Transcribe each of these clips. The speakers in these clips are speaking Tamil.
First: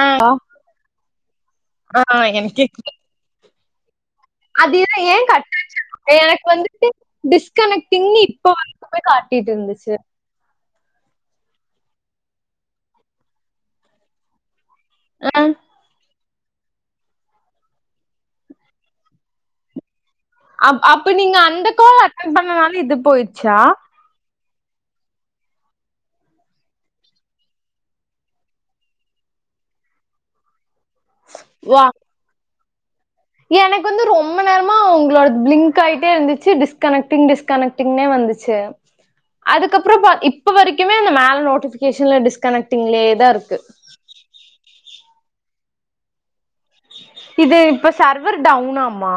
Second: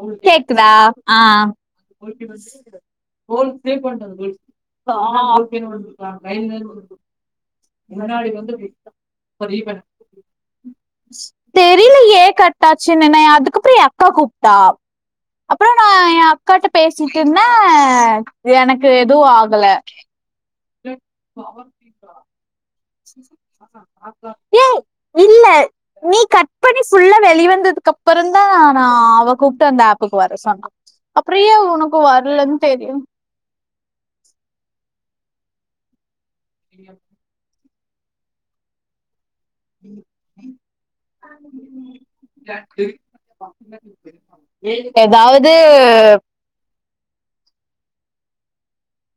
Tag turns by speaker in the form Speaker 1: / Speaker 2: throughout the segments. Speaker 1: ஆ
Speaker 2: கேக்குதா ஆ
Speaker 1: ஆ எனக்கு கேக்குது
Speaker 2: ஃபோன்பே பண்ணிடே அந்த போலீஸ்
Speaker 1: அதுதா ஏ கட்டாச்சி எனக்கு வந்துட்டு டிஸ்கனெக்டிங்ன்னு இப்ப வ ந்து காட்டிட்டு இருந்துச்சு
Speaker 2: தெரியல ஏ கட்டாச்சு நினை அதுக்கப்பற ஏ அக்கா கூப்ட்டா
Speaker 1: ஆ
Speaker 2: அப்பற நா ஏ அக்காட்ட பேசிட்ருந்தே எனக்கு எது ஆகல
Speaker 1: ஆ அப்ப நீங்க அந்த கோல அட்டன் பண்ணனாலு இது போயிடுச்சா
Speaker 2: [inaudible] ஏய்
Speaker 1: [inaudible]
Speaker 2: இல்ல நீ கட் பண்ணி ஃபுல்லா வெளி வந்ததுக்கப்பறந்தா நா அவ கூப்ட்டு அந்த ஆப்புக்கு வர சொன்னா அப்ற ஏ
Speaker 1: வா
Speaker 2: உனக்கு வரலன்னு தெரியு
Speaker 1: எனக்கு வந்து ரொம்ப நேரமா உங்களோட ப்லிங்க் ஆகிட்டே இருந்துச்சு டிஸ்கனக்டிங் டிஸ்க் கனெக்டிங்னே வந்துச்சு அதுக்கப்றப்ப இப்ப வரைக்குமே அந்த மேல நோட்டிபிகேஷன்ல டிஸ்கனெக்டிங்கலயே தா இருக்கு
Speaker 2: ஏதாவது
Speaker 1: இது இப்ப சர்வர் டவுன்னாமா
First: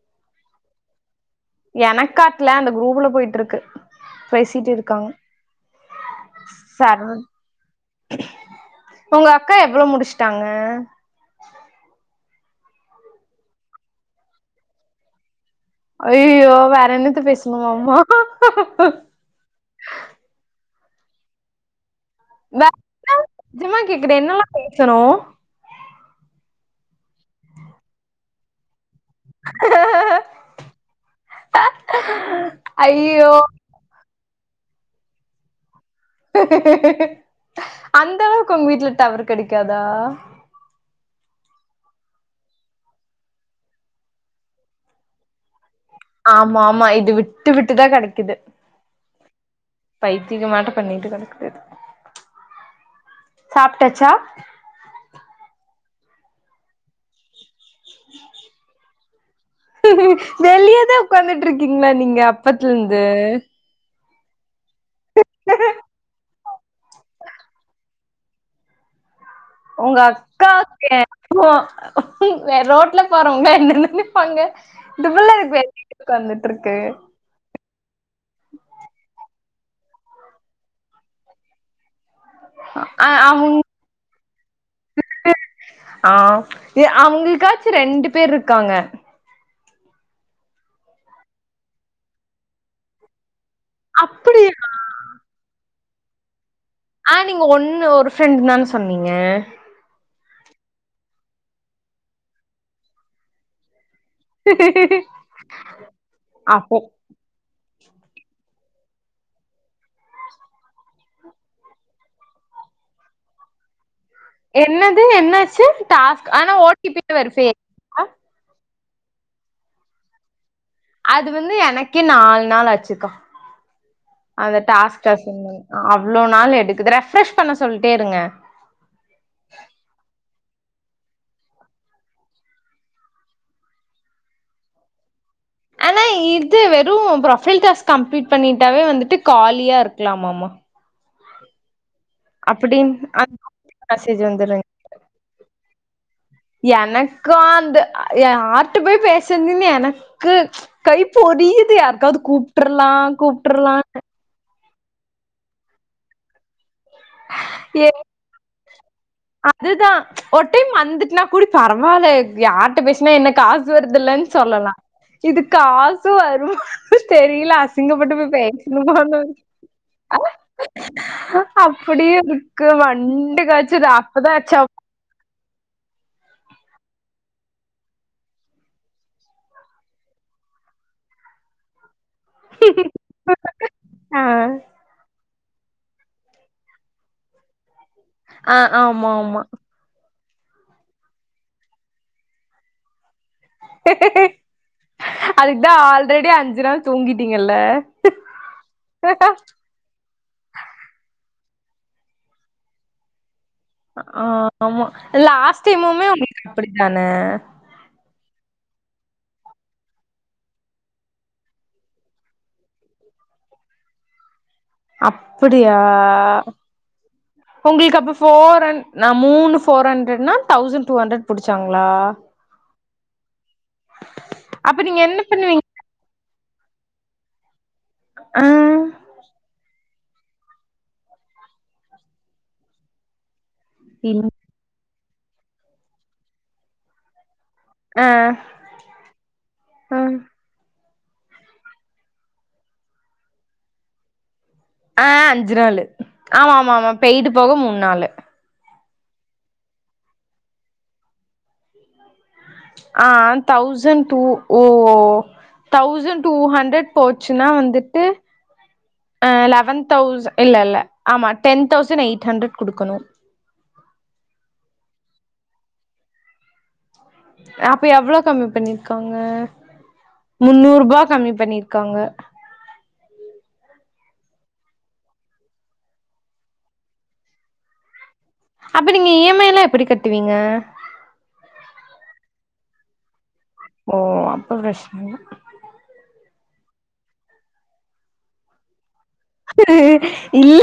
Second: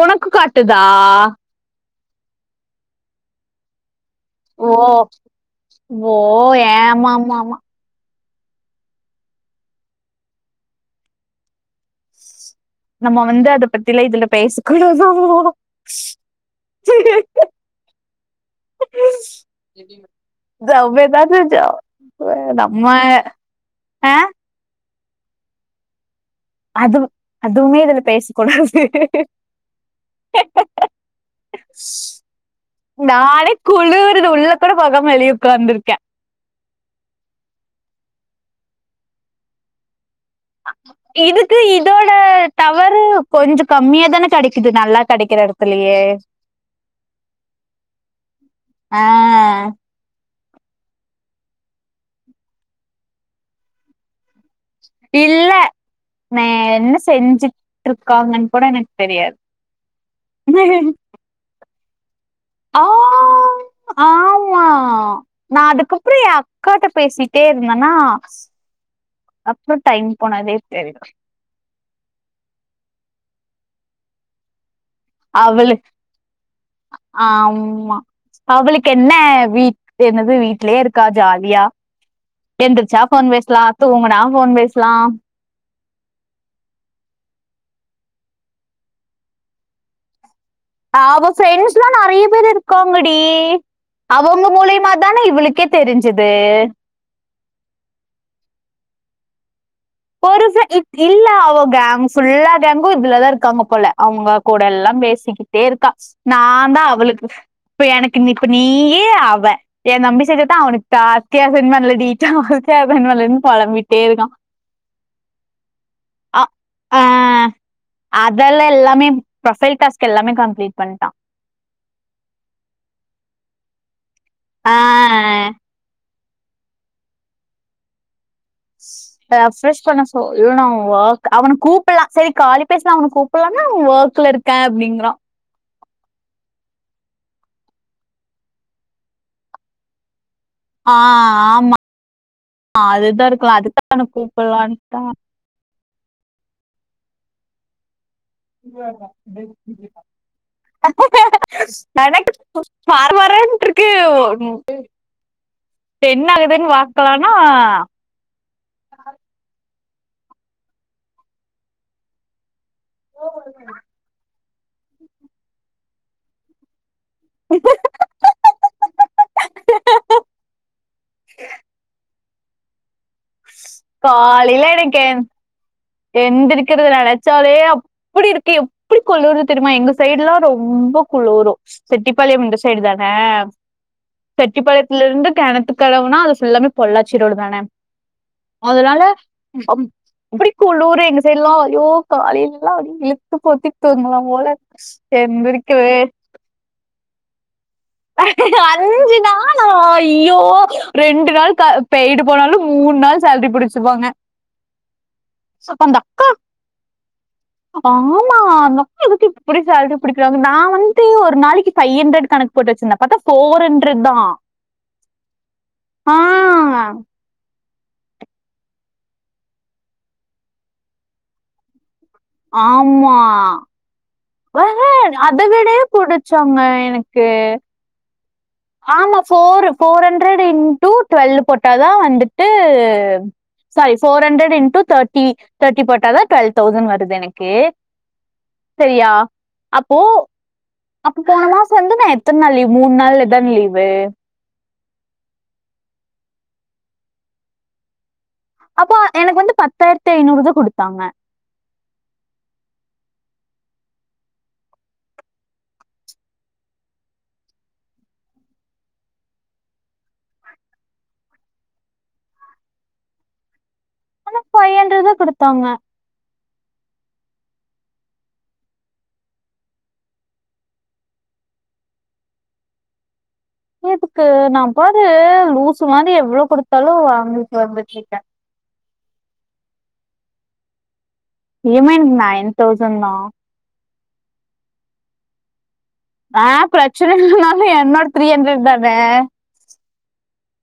Speaker 2: ஒனக்கு காட்டுதா
Speaker 1: எனக்காட்ல அந்த குரூப்ல போயிட்ருக்கு
Speaker 2: ஓ
Speaker 1: பேசிட்ருக்காங்க
Speaker 2: ஓ
Speaker 1: சர்
Speaker 2: ஏமா ஆமா ஆமா
Speaker 1: உங்கக்கா எவ்ளோ முடிச்சுட்டாங்க
Speaker 2: நம்ம வந்து அத பத்திலா இதுல பேசக் கூடாது
Speaker 1: அய்யோ வேற என்னத்து பேசணுமாமா
Speaker 2: ஜ பேதாது ஜ
Speaker 1: ஜமா கேக்குற
Speaker 2: ஆ
Speaker 1: என்னல்லா பேசணு
Speaker 2: அது அதுவுமே இதுல பேசக்கூடாது
Speaker 1: ஐயோ
Speaker 2: நானே குளூர்து உள்ள கூட போகாம வெளிய உக்காந்துருக்கே
Speaker 1: அந்த அளவுக்கு உங்க வீட்ல டவர் கெடைக்காதா
Speaker 2: ஆ இதுக்கு இதோட டவறு கொஞ்ச கம்மியா தானே கெடைக்குது நல்லா கெடைக்கிற எடத்துலயே
Speaker 1: ஆமா ஆமா இது விட்டு விட்டுதா கெடைக்குது
Speaker 2: ஆ,
Speaker 1: பைத்திகமாட்ட பண்ணிட்டு கடக்குது சாப்ட்டாச்சா
Speaker 2: இல்ல நா என்ன செஞ்சு ட்ருக்காங்கன்னு கூட எனக்கு தெரியாது
Speaker 1: உக்காந்துட்ருக்கீங்களா நீங்க
Speaker 2: ஆ,
Speaker 1: அப்பத்துலருந்து
Speaker 2: ஆமா நா அதுக்கப்பற ஏ அக்காட்ட பேசிட்டே இருந்தன்னா
Speaker 1: உங்க அக்கா
Speaker 2: தெரியல
Speaker 1: [inaudible] வேற ரோட்ல போறவங்க என்ன நெனைப்பாங்க இந்த புள்ள இதுக்கு வெளட்டுக்கு உக்காந்துட்ருக்கு
Speaker 2: ஆம்மா அவளுக்கு என்ன வீட் என்னது வீட்லயே இருக்கா ஜாலியா என்திருச்சா
Speaker 1: அ-
Speaker 2: ஃபோன்
Speaker 1: அவங்க
Speaker 2: பேசலா தூங்னா ஃபோன் பேசலா
Speaker 1: ஆ அவங்களுக்காச்சு ரெண்டு பேர் இருக்காங்க
Speaker 2: அவ ஃப்ரெண்ட்ஸ்லா நறைய பேர் இருக்காங்கடி அவங்க
Speaker 1: அப்படியா
Speaker 2: மூலியமா தானே இவளுக்கே தெரிஞ்சுது
Speaker 1: ஆ நீங்க ஒன்னு ஒரு ஃப்ரெண்டு் தான சொன்னீங்க
Speaker 2: ஒரு ஃப்ர இ இல்ல அவ கேங் ஃபுல்லா கேங்கும் இதுலதா இருக்காங்க போல அவங்க கூடல்லா பேசிக்கிட்டே இருக்கா நா
Speaker 1: அப்போ
Speaker 2: தா அவளுக்கு இப்ப எனக்கு நீ இப்ப நீயே அவ என் தம்பி செஞ்சதா அவனுக்கு தாஸ்த்தியா செஞ்சான்லடி ஜாஸ்தியா செஞ்சான்லடின் பொளம்பிட்டே இருக்கா
Speaker 1: என்னது என்னாச்சு டாஸ்க்
Speaker 2: அ
Speaker 1: ஆனா ஓட்டிபி
Speaker 2: ஆ
Speaker 1: வருசே
Speaker 2: அதெல்லா எல்லாமே ப்ரொஃபைல் டாஸ்க் எல்லாமே கம்ப்ளீட் பண்
Speaker 1: அது வந்து எனக்கே நாலு நாள் ஆச்சுக்கா அந்த
Speaker 2: ஆ
Speaker 1: டாஸ்க் சசன் அவ்ளோ நாள் எடுக்குது ரெஃப்ரெஷ் பண்ண சொல்ட்டே இருங்க
Speaker 2: ரெஃப்ரஷ் பண்ண சொல்னு அவ ஒர்க் அவன கூப்ட்லா சரி காலி பேசலா அவன கூ ப்லான்னா ஒர்க்ல இருக்க அப்டிங்றா
Speaker 1: ஆனா இது வெறு ப்ரொஃபைல் டாஸ்க் கம்ப்ளீட் பண்ணிட்டாவே வந்துட்டு காலியா இருக்கலாமாம்மா
Speaker 2: ஆ ஆமா
Speaker 1: அப்டின்
Speaker 2: அதுதா
Speaker 1: அந்
Speaker 2: இருக்லா அதுக்கு அவன
Speaker 1: மெசேஜ் வந்துருங்
Speaker 2: கூப்ட்லான்தா
Speaker 1: எனக்கு அந்த யார்ட்ட போய் பேசறதுன்னு எனக்கு கை பொரியுது யாருக்காவது கூப்
Speaker 2: பர பரன்ட்ருக்கு என்ன ஆகுதுன் பாக்கலானா
Speaker 1: ஏ அதுதா ஒரு டைம் வந்துட்டுனா கூடி பரவால்ல யார் ட்ட பேசினா என்ன காசு வருதுல்லன் சொல்லலா இது காசு வருமா தெரில அசிங்கப்பட்டு போய் பேசனுமானு எதுக்கு வண்
Speaker 2: காலைல எனக்கேன் எந்திரிக்கிறத நெனச்சாலே அப் அப்டி இருக்கு எப்டி குளுருது தெரிமா எங்க சைடு்லா ரொம்ப குளுரு செட்டிப்பாளையம் இந்த சைடு தான
Speaker 1: ஆ
Speaker 2: செட்டிப்பாளையத்ல இருந்து கெணத்து கடவுனா ஃபுல்லாமே பொள்ளாச்சி ரோடு தான
Speaker 1: ஆ
Speaker 2: அதனால
Speaker 1: ஆமா ஆமா
Speaker 2: சம் குளூரு எங்க சைட்ல்லா ஐயோ காலைலலா அப்டி இழுத்து போத்தி தூங்கனு போல
Speaker 1: அதுக்குதா
Speaker 2: எந்திரிக்கவே
Speaker 1: ஆல்ரெடி அஞ்சு நாள் தூங்கிட்டீங்கல்ல
Speaker 2: அஞ்சு நாள் ஐயோ ரெண்டு நாள் கா பெய்டு போனாலு மூன் நாள் சேலரி புடிச்சு
Speaker 1: ஆ ஆமா லாஸ்ட்
Speaker 2: அப்ப அந்த
Speaker 1: டைமுமே உங்களுக்கு அப்டித்தான
Speaker 2: ஆமா [unintelligible] எதுக்கு இப்டி சாலரி புடிக்குறாங்க நா வந்து ஒரு நாளைக்கு ஃபைவ் ஹண்ட்ரட் கணக் போட்டு வச்சிருந்த பாத்தா ஃபோர் ஹண்ட்ரட்தா
Speaker 1: அப்டியா உங்களுக்கு அப்போ ஃபோர் ஹ நா மூணு ஃபோர் ஹண்ட்ரட்னா தௌசண்ட் டூ ஹண்ட்ரட் புடிச்சாங்ளா
Speaker 2: ஆமா வ
Speaker 1: அப்ப
Speaker 2: ஹ
Speaker 1: நீங்க என்ன
Speaker 2: அதை
Speaker 1: பண்ணுவீங்க
Speaker 2: விடே புடிச்சாங்க எனக்கு
Speaker 1: ஆ
Speaker 2: ஆமா four four hundred into twelve போட்டாதா வந்துட்டு sorry
Speaker 1: in
Speaker 2: four hundred into thirty thirty போட்டாதா டுவெல் தௌசண்ட் வருது எனக்கு
Speaker 1: அ
Speaker 2: செரியா அப்போ அப்ப போன மாச வந்து நா எத்தன் நாள் லீவு மூணு நாள்லதான லீவு
Speaker 1: ஆ அஞ்சு நாள் ஆமா மா மா பெய்டு போக மூணு நாளு
Speaker 2: அப்போ எனக்கு வந்து பத்தாயிரத்தி ஐநூறுதா குடுத்தாங்க
Speaker 1: அ தௌசண்ட் டூ ஓ ஓ தௌசண்ட் டூ ஹண்ட்ரட் போச்சுன்னா வந்துட்டு லெவன் தௌஸ் இல்ல இல்ல ஆமா டென் தௌசண்ட் எயிட் ஹண்ட்ரட் குடுக்கணு
Speaker 2: ஆனா பைஹூண்டரெட் தா குடுத்தாங்க
Speaker 1: அப்ப எவ்ளோ கம்மி பண்ணிருக்காங்க முன்னூரூபா கம்மி பண்ணிருக்காங்க
Speaker 2: எதுக்கு நா பாரு லூசு மாரி எவ்ளோ குடுத்தாலு வாங்கிட்டு வந்துட்ருக்கே
Speaker 1: அப்ப நீங்க இ எம் ஐ லா எப்டி கட்டுவீங்க
Speaker 2: E M I nine thousand தா
Speaker 1: ஓ அப்ப ப்ரச்சனை இல்ல
Speaker 2: அ பிரச்சனை இல்லனாலு என்னோட த்ரீ அண்ரெட் தான
Speaker 1: இல்ல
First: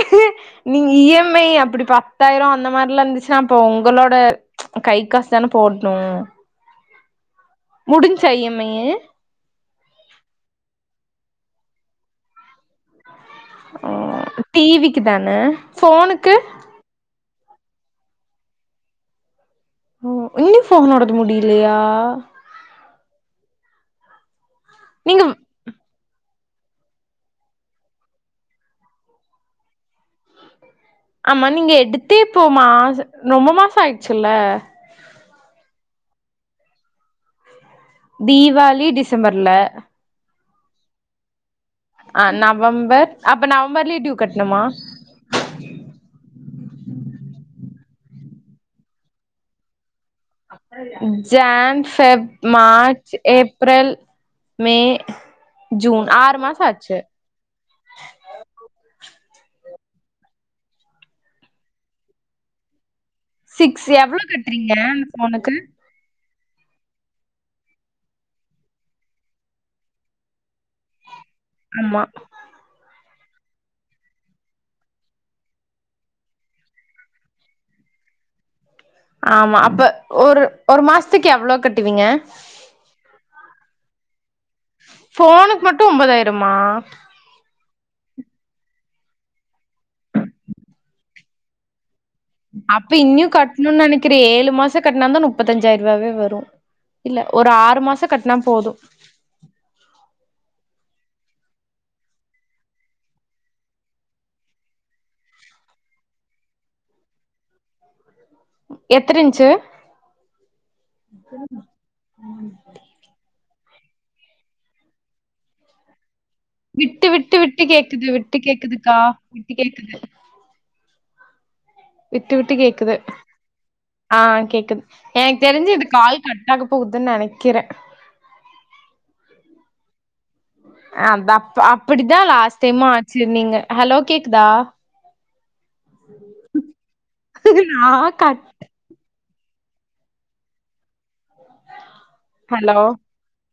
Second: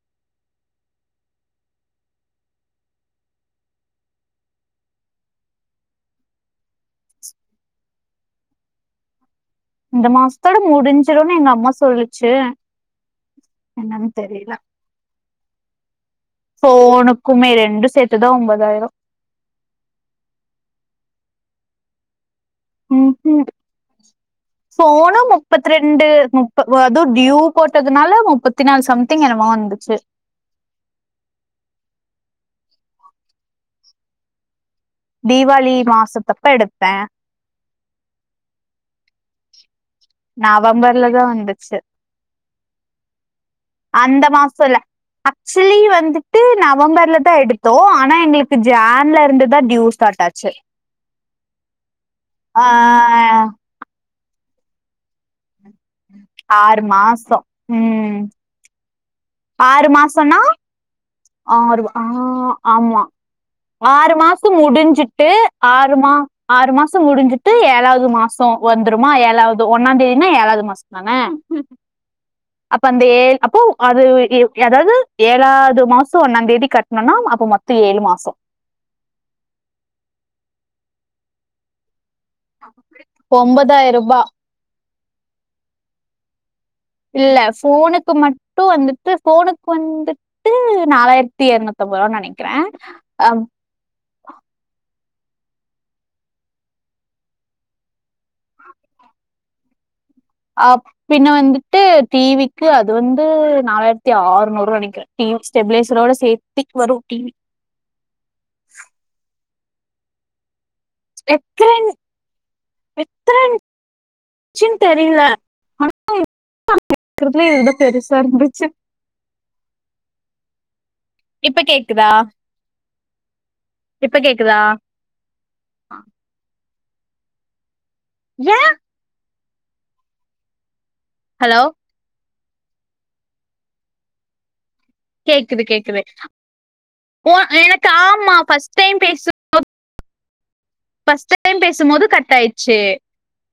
Speaker 1: நீங்க இ எம் ஐ அப்டி பத்தாயிர அந்த மாரிலா இருந்துச்சுன்னா அப்ப உங்களோட கை காசு தான போட்ணு முடிஞ்சா இ எம் ஐயு
Speaker 2: இந்த மாசத்தோட முடிஞ்சிடும்ன்னு எங்கம்மா சொல்லுச்சு
Speaker 1: ஓ
Speaker 2: என்னன்னு தெரியல
Speaker 1: டி விக்கு தான போனுக்கு
Speaker 2: போன்னுக்குமே ரெண்டு சேத்துதா ஒம்பதாயிர
Speaker 1: அ இன்னி போன்னோடது முடியலையா
Speaker 2: ம் ம் போனு
Speaker 1: நீங்க
Speaker 2: மு முப்பத்தி ரெண்டு முப்ப அதுவு டியூ போட்டதுனால முப்பத்தி நாலு சம்திங் என்னமோ வந்துச்சு
Speaker 1: ஆமா நீங்க எடுத்தே போமா ரொம்ப மாச ஆயிடுச்சுல்ல
Speaker 2: தீபாளி மாசத்தப்ப எடுத்தே
Speaker 1: தீவாளி டிசம்பர்ல
Speaker 2: நவம்பர்ல தா வந்துச்சு
Speaker 1: அ நவம்பர் அப்ப நவம்பர்லயே டியூ
Speaker 2: அந்த
Speaker 1: கட்ணுமா
Speaker 2: மாசம் இல்ல ஆக்சுவலி வந்துட்டு நவம்பர்ல தா எடுத்தோ ஆனா எங்களுக்கு ஜான்ல இருந்து தா டியூ ஸ்டார்ட் ஆச்சு
Speaker 1: ஜான் ஃபெப்
Speaker 2: ஆ
Speaker 1: மார்ச் ஏப்ரல் மே ஜூன் ஆறு மாச ஆச்சு
Speaker 2: ம் ஆறு மாசன்னா ஆறு ஆ ஆமா
Speaker 1: சிக்ஸ்
Speaker 2: ஆறு
Speaker 1: எவ்ளோ
Speaker 2: மாசத்து
Speaker 1: கட்றீங்க அந்த
Speaker 2: முடிஞ்சுட்டு
Speaker 1: ஃபோனுக்கு
Speaker 2: ஆ ஆறு மாச முடிஞ்சுட்டு ஏழாவது மாச வந்துருமா ஏழாவது ஒன்னா தேதினா ஏழாவது மாச மான [unintelligible]
Speaker 1: ம்மா
Speaker 2: அப்ப அந்த ஏ அப்போ அது ஏதாவது ஏழாவது மாச ஒன்னா தேதி கட்ணும்னா அப்ப மொத்த பத்து ஏழு மாச
Speaker 1: ஆமா அப்ப ஒரு ஒரு மாசத்துக்கு எவ்ளோ கட்டுவீங்க
Speaker 2: ஒம்பதாய்ரூபா
Speaker 1: போனுக்கு மட்டு ஒம்பதாயிரமா
Speaker 2: இல்ல போனுக்கு மட்டு வந்துட்டு போனுக்கு வந்து ட்டு நாலாயிரத்தி எரநூத்தம்பது ரூபா நெனை
Speaker 1: அப்ப இன்னியு கட்ணுனு நெனைக்கிறே ஏழு மாசோ கட்டினாந்தா முப்பத்திஞ்சாயிரரூவாவே வரு இல்ல ஒரு ஆறு மாசோ கட்டுனா போது
Speaker 2: அ பின்ன வந்துட்டு டி விக்கு அது வந்து நாலாயிரத்தி ஆறுநூறுவா நெனைக்கிறே டீம் ஸ்டெபிலைசரோட சேத்திக்கு வரு டி வி
Speaker 1: எத்தர இஞ்சு
Speaker 2: எத்திரன் எத்திரன் ச்சுன்னு தெரில
Speaker 1: விட்டு விட்டு விட்டு
Speaker 2: இதுதான்
Speaker 1: கேக்குது
Speaker 2: பெருசா
Speaker 1: விட்டு
Speaker 2: இருந்துச்சு.
Speaker 1: கேக்குதுக்கா விட்டு கேக்குது
Speaker 2: இப்ப கேக்
Speaker 1: விட்டு விட்டு கேக்குது
Speaker 2: இப்ப
Speaker 1: ஆ
Speaker 2: கேக்குதா?
Speaker 1: கேக்கு எனக்கு தெரிஞ்சு இது கால் கட்டாக போகுதுன் நெனைக்கிறே
Speaker 2: ஏ
Speaker 1: ஆ தப்
Speaker 2: ஹலோ
Speaker 1: அப்டி தா லாஸ்ட் டைமு ஆச்சு நீங்க ஹலோ கேக்குதா
Speaker 2: கேக்குது கேக்குது ஓ எனக்கு
Speaker 1: நா
Speaker 2: ஆமா
Speaker 1: கட்
Speaker 2: ஃபஸ்ட் டைம் பேசு ஃபஸ்ட் டைம் பேசும்போது கட்டாயிர்ச்சு
Speaker 1: ஹலோ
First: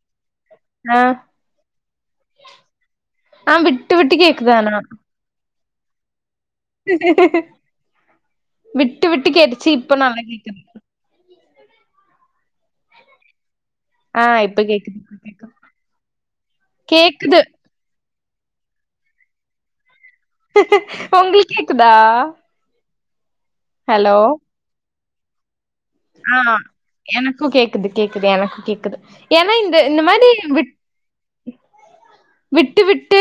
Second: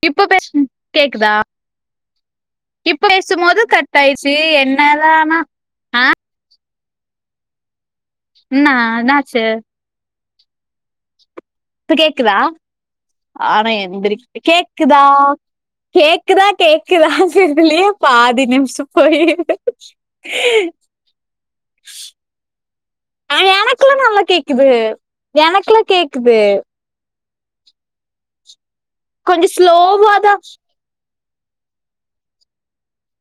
Speaker 2: இப்ப பே
Speaker 1: ஆ
Speaker 2: கேக்குதா இப்ப பேசு
Speaker 1: ஆ
Speaker 2: போது
Speaker 1: விட்டு விட்டு
Speaker 2: கட்டாயிர்ச்சு
Speaker 1: கேக்குது ஆனா
Speaker 2: என்னதானா என்னா
Speaker 1: விட்டு விட்டு
Speaker 2: என்னாச்சு
Speaker 1: கேட்டிச்சு இப்ப நல்லா கேக்குது
Speaker 2: இப்ப கேக்குதா ஆனா எந்திரி
Speaker 1: ஆ இப்ப கேக்குது
Speaker 2: கேக்குதா
Speaker 1: இப்ப கேக்குது
Speaker 2: கேக்குதா கேக்குதா
Speaker 1: கேக்குது
Speaker 2: சொல்லியே பாதி நிம்ஷோ போயிரு
Speaker 1: ஒங்ளுக் கேக்குதா
Speaker 2: ஆ எனக்ல்லா
Speaker 1: ஹலோ
Speaker 2: நல்லா கேக்குது எனக்ல்லா
Speaker 1: ஆ
Speaker 2: கேக்குது
Speaker 1: எனக்கு கேக்குது கேக்குது எனக்கு கேக்குது
Speaker 2: கொஞ்சோ
Speaker 1: ஏனா இந்த இந்த மாரி
Speaker 2: ஸ்லோவாதா
Speaker 1: விட் விட்டு விட்டு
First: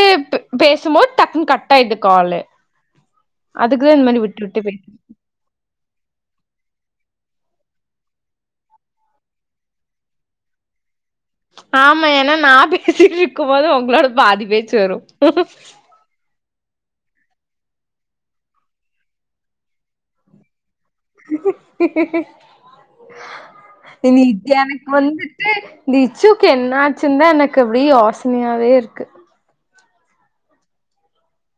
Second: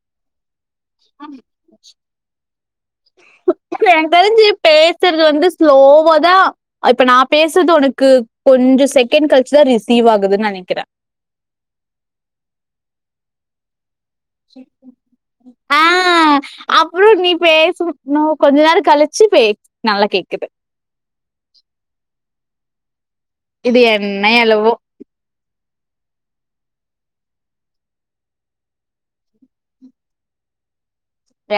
Speaker 1: பேசும்போது டக்குன்னு கட்டாயிருது காலு அதுக்குதா இந்த மாரி விட்டு விட்டு பே
Speaker 2: இது வந்து ஸ்லோவாதா ஆ இப்ப நா பேசுறது ஒனக்கு கொஞ்சோ செகண்ட் கழ்ச்சுதா ரிசீவ் ஆகுதுன் நெனைக்கிறே
Speaker 1: ஆமா ஏனா நா பேசிட்ருக்கு போது ஒங்களோடது
Speaker 2: ஆ அப்றோ நீ பேசு ன்னு கொஞ்ச நேரோ கழ்ச்சு பே நல்லா கேக்குது இது
Speaker 1: ஏ
Speaker 2: என்ன
Speaker 1: இத்து
Speaker 2: எலவோ
Speaker 1: எனக்கு வந்து நிச்சுக்கு என்னாச்சுந்தா எனக்கு அப்டி யோசனயாவேருக்கு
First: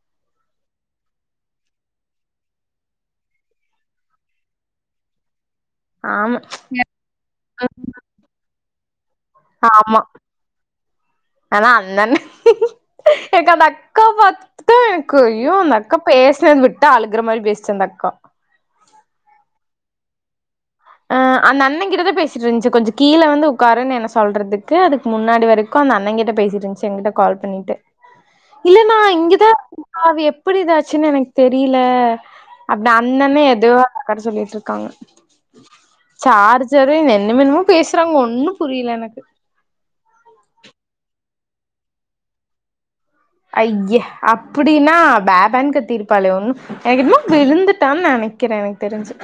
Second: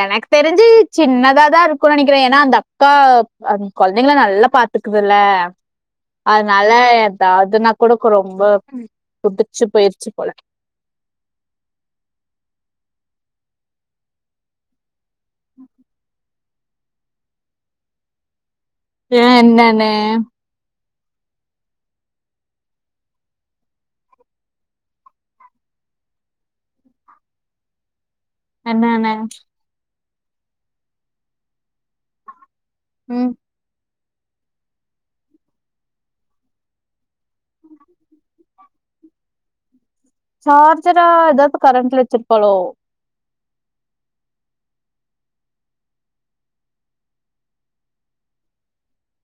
Speaker 2: எனக்கு தெரிஞ்சு சின்னதா தா இருக்கு நெனைக்கிறே ஏனா அந்த அக்கா கொழ்ந்தைங்கள நல்லா பாத்துக்குதுல்ல
Speaker 1: ஆமா
Speaker 2: அதுனாலா எதாதுனா குடுக்கு ரொம்ப புடிச்சு
Speaker 1: ஆமா
Speaker 2: போயிருச்சு போல
Speaker 1: ஆனா அந்தண்ணே எனக்கு அந்தக்கா பாத் துட்டு க்கு ஐயோ அந்தக்கா பேசலேன் விட்டா அழுகுற மாரி பேசுச்சு அந்தக்கா
Speaker 2: ஏ என்னனு
Speaker 1: ஆ அந்தண்ணே கிட்டதா பேசிட்ருந்துச்சு கொஞ்சோ கீழ வந்து ஒக்காருன் என்ன சொல்றதுக்கு அதுக்கு முன்னாடி வரை க்கு அந்தண்ணே கிட்ட பேசிட்ருந்துச்சு எ கிட்ட கால் பண்ணிட்டு இல்ல நா
Speaker 2: என்னன்னு
Speaker 1: இங்கதா அது எப்டி இதாச்சுன் எனக்கு தெரில அப்டி
Speaker 2: ம்
Speaker 1: அந்தண்ணே எதுவோ அந்தக்காட்ட சொல்லிட்ருக்காங்க சார்ஜரு என்ன என்னமோ பேசுறாங்க ஒண்ணு புரில எனக்கு
Speaker 2: சார்ஜரா எதா ப்ப கரண்ட்ல வச்சுருப்பாலோ
Speaker 1: அய்ய அப்டின்னா பே பே கத்திருப்பாளே ஒண்ணு எனக்கென்னமோ விழுந்துட்டான் நெனை க்கிறே எனக்கு தெரிஞ்சு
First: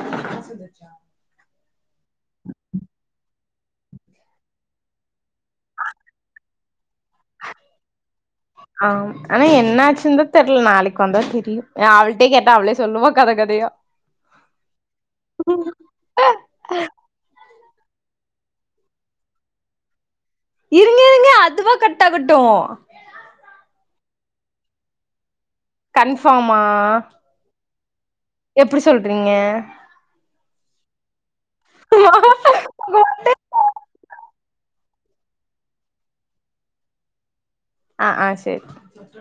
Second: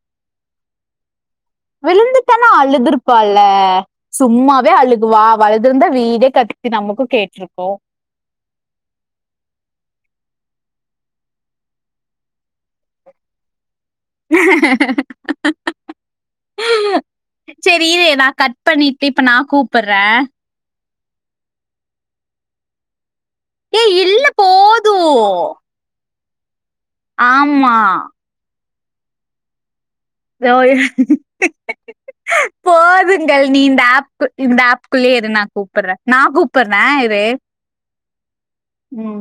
Speaker 2: விழுந்துட்டானா அழுதுருப்பால சும்மாவே அழுகுவா அவழுதுருந்த வீடே கத்தி நமக்கு கேட்ருக்கு
Speaker 1: ஆம் ஆனா என்ன ஆச்சுன்தா தெர்ல நாளைக்கு வந்தா தெரியு ஏ அவள்ட்டே கேட்டா அவளே சொல்லுவா கத கதயா
Speaker 2: சேரி இரு நா கட் பண்ணிட்டு இப்ப நா கூப்புற
Speaker 1: இருங்க இருங்க அதுவா கட்டாகட்டு
Speaker 2: ஏ இல்ல போது
Speaker 1: கன்ஃபார்மா
Speaker 2: ஆமா
Speaker 1: எப்டி சொல்றீங்க
Speaker 2: தோ போதுங்கள் நீ இந்த ஆப் இந்த ஆப் குள்ளயே இரு நா கூப்புட்ற நா கூப்புட்ற இரு
Speaker 1: அ ஆ செரி
Speaker 2: ம்